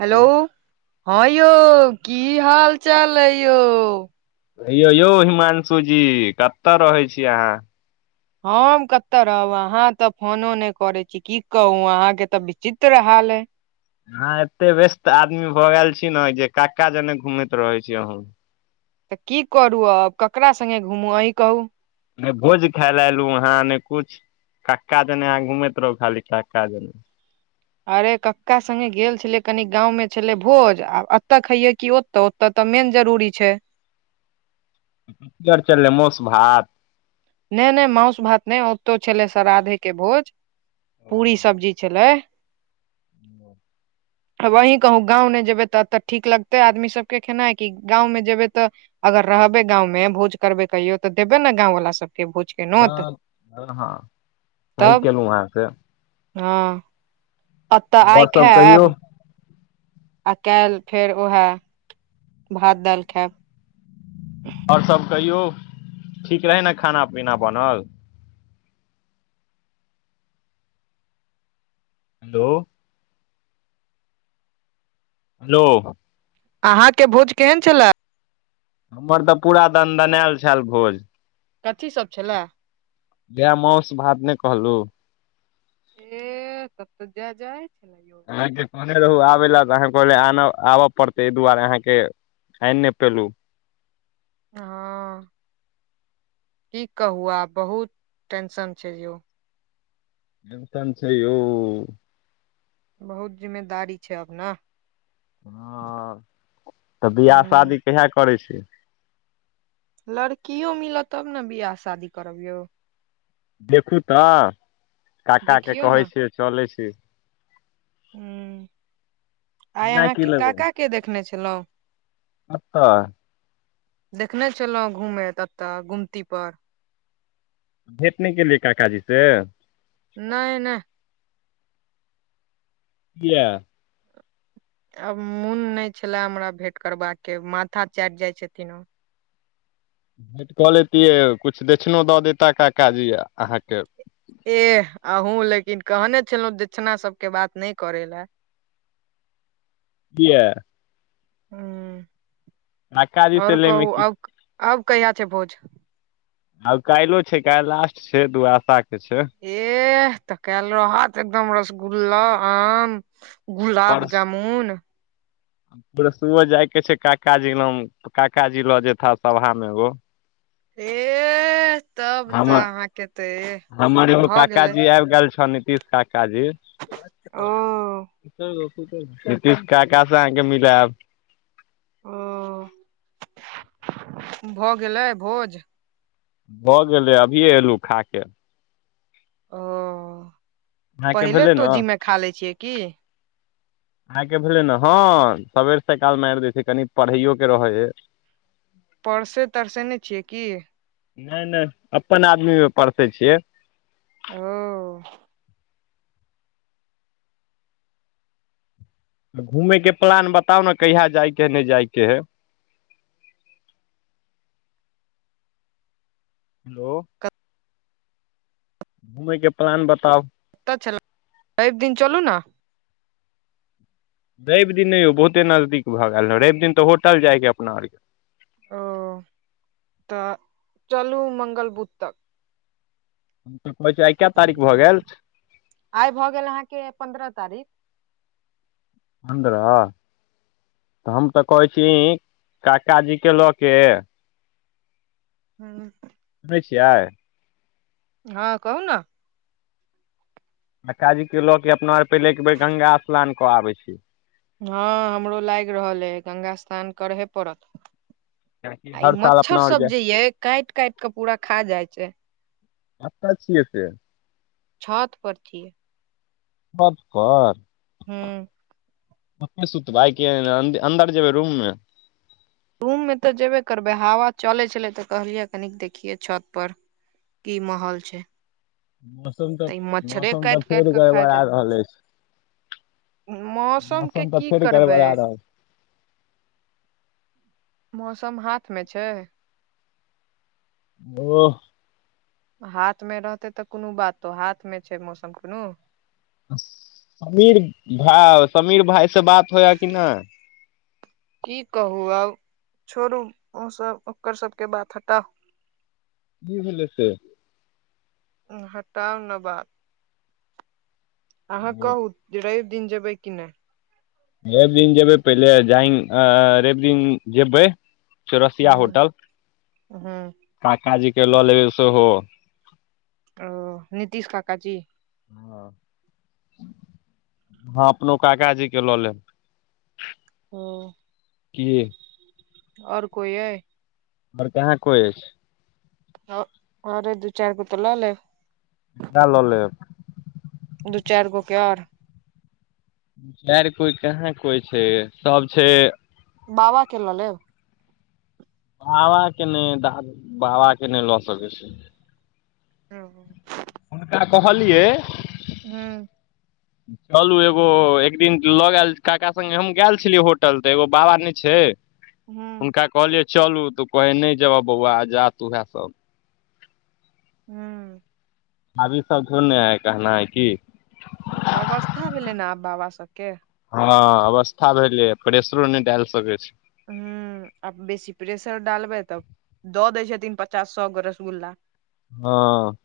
hello हँं यौ की हाल चाल है यौ हे यौ यौ हिमांशु जी कतय रहै छी अहाँ हम कतऽ रहब अहाँ तऽ फोनो नहि करे छी की कहू अहां के तऽ विचित्र हाल आई अहाँ एते व्यस्त आदमी भऽ गेल छी ने जे कक्का जने घुमैत रहे छी अहो तऽ की करू अब ककरा सङ्गे घुमू अहि कहू ने भोज खाय लए एलु वहााँ ने कुछ कक्का जने यहाँ घुमैत रहौ खाली कक्का जने अरे कक्का संगे गेल छलै कनी गाँवमे छलै भोज आ एतऽ खइये कि ओतऽ ओतऽ तऽ मेन जरूरी छै की आर चललै मोस भात नहि नहि मासु भात नहि ओतौ छलै श्रा्धेके भोज पूड़री सबजी छलै ह [inaudible] वही कहू गाँव ने जेबै तऽ एतऽ ठीक लगतै आदमी सबके खेनाइ कि गाँवमे जेबै तऽ अगर रहबे गाँंव में भोज करबै कहियो तऽ देबे ने गाँंवाला सबके भोज के नोत हँ हँ हँ सही तब केलहुँ अहाँसे हँ एतऽ आइ आओर सब कहियौ खाब आ काल्हि फेर उएहे भात दालि खायब आओर सब कहियौ ठीक रहै ने खाना पीना बनल हेलो हेलो अंहां के भोज केहन छलए हमर तऽ पूरा दनदनायल छाल भोज कथी सब छलए साएह मोस भात नहि कहलहु ए ततऽ जय जय आहाँके ने रहु आबै लए तऽ अहाँके कहल आबऽ पड़तै एहि दुआरे अहाँके आनि नहि पेलहु हँ की कहु आब बहुत टेंशन छै यौ टेंशन छै यौ बहुत जिम्मेदारी छै अपना हँ तऽ बियाह ह शादी कहिहा करै छी लड़कियो मिलत तब ने बियाह शादी करब यौ देखू तऽ काकाके देखियौ कहै ने छिय चलै छी हुँ आइ केना की अहाँके काका के देखने छलहुँं कतह देखने छलहुँं घूम एतऽ गुमती पर भेटने केलियै काका जी से नहि नहि किया आब मोन नहि छले हमरा भेट करबाका के माथा चाटि जाय छथिन ओ भेट कऽ लेैतियै किछु दक्षिणो दऽ देता काकााजी य अहाँके एह अहूँ लेकिन कहने छलहुं दक्षिणा सब के बात नहि करे लए किया हुँ काकाजी से आओर लैमे कहू की आब आब कहिया छै भोज आब काल्हि छै काल्हि लास्ट छै दूआदशा के छै एह तऽ कल रहत एकदम रसगुल्ला आम गुलाब जामुन परसो जायके छै काकाजी नाम काकाजी लऽ जेता सभामे एगो ऐ ह - हमर हमर एगो भऽ गेलै काकाजी आबि गेल छ नीतीश काकाजी ओ नितीश काकासँ अहाँके मिलायब ओ भऽ गेलै भोज भऽ गेलै अभिये एलहुँ खाके ओ अहाँके पहिले भेलै ने तोजीमे खा ले छियै की आइके भेले ने हँ सबेर सकाल मारि दै छै कनि पढ़ैयो के रहै ह ह [inaudible] परसे तरसेने छियै की नहि नहि अपन आदमीमे परसै छियै ओ घूमयके प्लान बताउ ने कहिया जायके हइ नहि जायके हइ हेलो घुमयके प्लान बताउ कतऽ छलहुँ रवि दिन चलू ने रवि दिन नहि यौ बहुते नजदीक भऽ गेल रह रवि दिन तऽ होटल जायके अपना आरके ओ तऽ चलू मंगल बुध तऽ औसे आइ क तारीख भऽ गेल आइ भऽ गेल अहाँके पन्द्रह तारीख पन्द्रह तऽ हम तऽ कहैत छी काकाजीके लऽ के ह सुनै छिया हँ कहू ने कक्का जी के लऽ के अपना आर पहिले एक बेेर गंगा स्नान कऽ आबे छी हँ हमरो लागि रहल हइ गंगा स्नान करहे पड़त आ ई हर साल मच्छर अपना आर सब जाय जे ये काटि काटि क पूरा खा जाइ छै कतअ छियै से छत पर छियै छत पर हुँ एतेय सुतबाय अन्दर जेबै रूममे रूम में तऽ जेबे करबै हवा चले छलै तऽ कहलियै कनिक देखिये छत पर की माहौल छै मौसम तऽ ई मच्छरे मौसम तऽ काटि काटि फेर कऽ खा गड़बड़ आ जायत रहल अछि के मौसम तऽ की फेर करबै गड़बड़ा रहल मौसम हाथ मे छै ओ ह हाथ मे रहतै तऽ कोनो बातो हाथ मे छै मौसम कोनो समीर भाय समीर भााय से बात होइया कि नहि की कहू आब छोड़ू ओ सब ओकर सबके बात हटाउ कि भेलै से हटाउ न बात अहाँ ओ कहू राईब दिन जेबै कि नहि रवि दिन जेबै पहिले जाइ रवि दिन जेबै चौरसिया होटल हुँ काक जी के लऽ लेबै सेहो ओ नीतीश कका जी ह हँ अपनो काका जीे लऽ लेब हुँ की आओर कोइ अइ आओर कहाँ कोइ अछि हँ आर दू चारिगो त ललेब साहए ललेब दू चार गो के आऔर आर कोइ कहाँ कोइ छै सब छै बाबा के ल लेब बाबा के नहि दा बाबा के नहि लऽ सकै छी हुँ हुनका कहलियै हुँ [inaudible] चलू एगो एक दिन लऽ गेल काका संगे हम गेल छलियै होटल तऽ एगो बाबा ने छै ह ह हुनका कहलियै चलू तू कहै नहि जेबह बौआ जा तूएह सभ हुँ अभी सब धुन हयै कहनाय की अवस्था भेलै ने आब बाबा सभके हँ अवस्था भेलै प्रेेशरो नहि डालि सकैत छी हुँ अब बेसी प्रेशर डालबै तब दऽ दै छथिन पचास सए गो रसगुल्ला हँ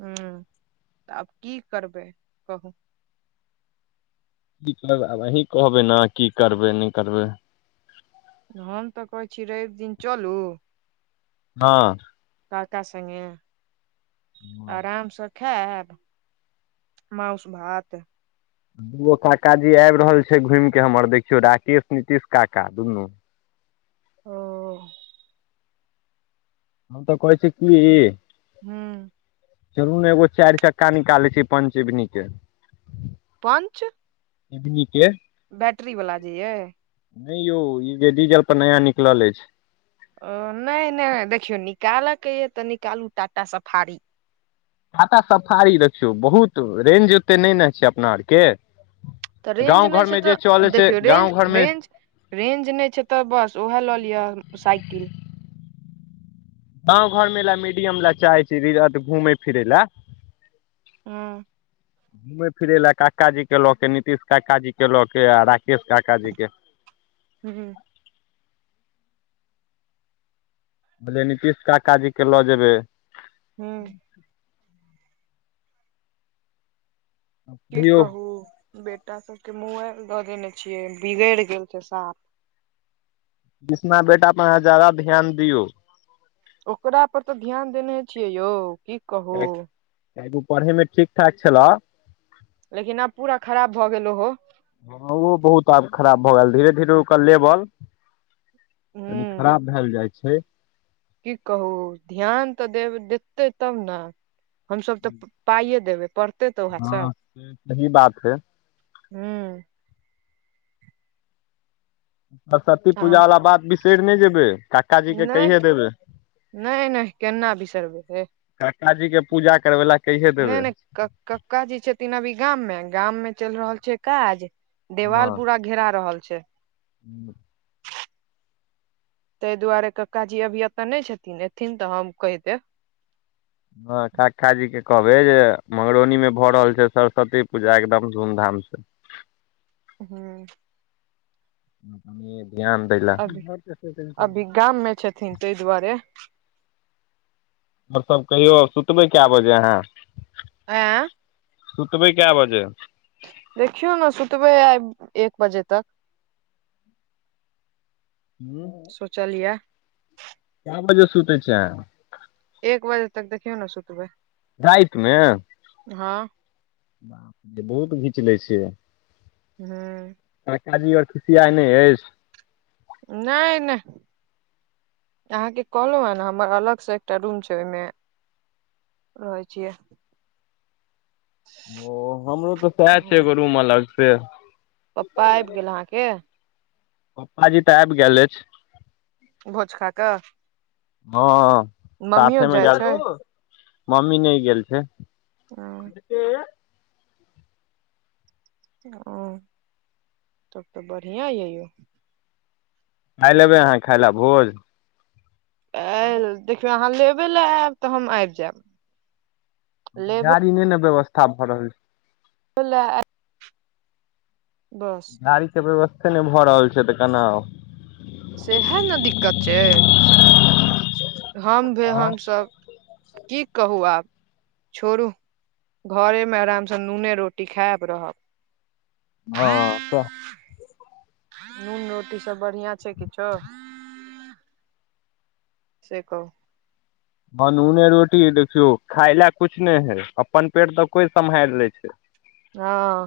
हुँ तऽ आब की करबै कहू की करबै आब अहीँ कहबै ने की करबै नहि करबै हम तऽ कहै छी रवि दिन चलू हँ काका संगे हँ आराम स खैब मउस भात दू गो काकाा जी आबि रहल छै घुमि के हमर देखियौ राकेश नीतीश काका दुनू ओ - हम तऽ कहै छी की हुँ चलु ने एगो चारि चक्का निकालै छै पञचिवनी के पंच इीक के बैटरी वाला जेय नहि यौ ई जे डीजल पर नया निकलल अछि ओ नहि नहि देखियौ निकालयके यए तऽ निकालू टाटा सफारी टाटा सफारी देखियौ बहुत रेंज ओते नहि न छै अपना आओर के तऽ रेंज नहि छै तऽ छै देखियौ रेंज गाँव घरमे रेंज रेंज नहि छै तऽ बस ओएह लऽ लिअ साइकिल गाँव घर मे लए मीडियम लए चाहै छी घूमै फिरै लए हँ घूमै फिरै लए काका जी के लऽ के नितीश काका जी के लऽ के आ राकेश काका जी के ह बोले नीतिश काका जीके लऽ जेबै हँ की कहियौ कहू बेटा सबके मोबाइल द देने छियै बिगड़ि गेल छै साफ किसना बेटा प अहाँ जादा ध्यान दियौ ओकरा पर तऽ ध्यान देने छियै यौ की कहू एगो पढ़े मे ठीक ठाक छलऽ लेकिन आब पूरा खराब भऽ गेल हो हँ ओहो बहुत आब खराब भऽ गेल धीरे धीरे ओकर लेबल तनी ह खराब भेल जाइ छै की कहू ध्यान तऽ देब देतै तब ने हमस तऽ पाइए देबै देतै त ओहे सब हँ से सही बात है हू सरस्वती पूजाा अहाँ वाला बात बिसरि नहि जेबै काकाजी के नहि कहिये देबै नहि नहि केना बिसरबे हे कक्काजी के पूजा करबे ला नहि नहि क कक्का जी छथिन अभी गाम मे गाम मे चलि रहल छै काज देवाल पूरा घेरा रहल छै ह [unintelligible] ताहि दुआरे कक्का जी अभी एत नहि छथिन एथिन तऽ हम कहि देेब हँ कक्काजी के कहबे जे मंगरौनी मे भऽ रहल छै सरस्वती पूजा एकदम धूम धाम से हँ त ध्यान दै लए अभी अभी गाम मे छथिन ताहि दुआरे आओर सब कहियो सुतबै क‌ए बजे अहाँ आँ सुतबै क‌ए बजे देखियौ ने सुतबे आए एक बजे तक हुं सोचलीए कए बजे सुतै छियै अहाँ एक बजे तक देखियौ ने सुतबै राति में हाँ बहुत घीच लै छियै हुं काकी आर खिसीआइ नहि अछि नहि नहि अहाँ के कहलहु हे ने हमर अलग से एकटा रूम छै ओहि में रहै छियै ओ हमरो तऽ सएह छै ह एगो रूम अलग से पप्पा आबि गेल अहाँ के पप्पा जी तऽ आबि गेल अछि भोज खा कऽ हाँ मम्मियो साथे में जाइ गेल छै चलू मम्मी नहि गेल छै हां ऐ हु तब तऽ बढ़िआँ य यौ क़ाल्हि ऐबै अहाँ खायइ लए भोज हँ आयल देखियौ अहाँ लेबे ले आयब तऽ हम आबि जायब लेब गाड़ी नहि ने व्यवस्था भऽ रहल छै ल बस गाड़ी के व्यवस्थे नहि भऽ रहल छै तऽ केना आउ सेहा ने दिक्कत छै हम हमसभ की कहू आब छोड़ू घरे में आराम सँ नूने रोटी खाएब रहब ह से नून रोटी स बढ़िआं छै किछो से कहुं हन नूने रोटी देखियो खाय ले कुछ ने छै अपन पेट तऽ कोई समहाइर लै छै [unintelligible] हा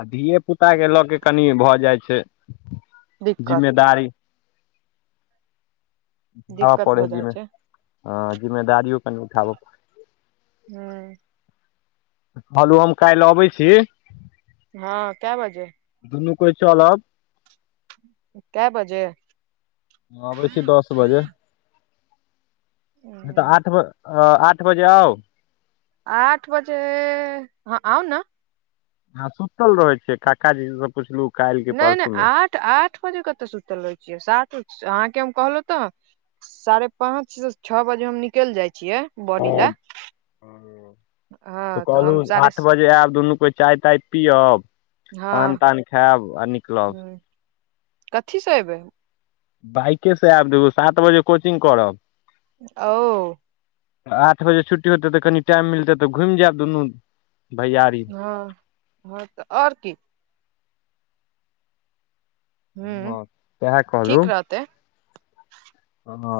आ धिये पुताक के लऽ के कनि भऽ जाइ छै दिक्कत जिम्मेदारी उठाबऽ दिक्कत पड़ै भऽ हइ जि जाइ छै ह जिम्मेदारियो कनि उठाब हुं कहलू हम काल्हि अबै छी हाँ कैए बजे दुनू कोए चलब क‌ए बजे आबै छी दस बजे नहि तऽ हूँ, आठ बजे अऽ आठ बजे आउ आठ बजे हाँ आउ ने आ सुतल रहे छियै काकाजी से पुछलू नै नै आठ आठ बजे कतऽ सुतल रहै छिय अहाँ के हम कहलहुँ तऽ साढ़े पांच से छः बजे हम निकलि जाइ छियै बॉडी लए त हँ तऽ हम कहलहु साढ़े आठ बजे आयब दुनू कोइ चाय ताय पिअब हँ ह कथीसँ एबै बाइके से आयब दबू सात बजे कोचिंग करब ओ आठ बजे छुट्टी होतै तऽ कनि टाइम मिलते तऽ घुम जायब दुनू भैयारी हँ हँ तऽ आओर की हू हँ सएह ठीक रहतेै ह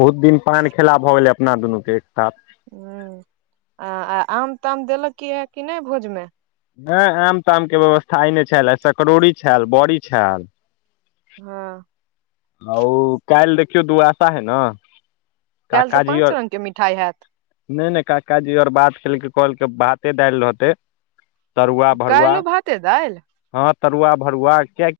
बहुत दिन पान खेला भऽ गेलै अपना दुनू के एकटा ह आ आ आम ताम देलक की हए कि नहि भोजमे ह आम तामके व्यवस्था आय नहि छल आ सकरौरी छल बड़ी छल हँ ओ काल्हि देखियौ दोआदसा हय न काल्हि त पाँच रंग के मिठाइ ह‌एत नहि नहि काकाजी आओर बात केलकै कहलकै भाते दालि रहतै तरुआ भरुआ काल्हिो भाते दालि हँ तरुआ भरुआ क्या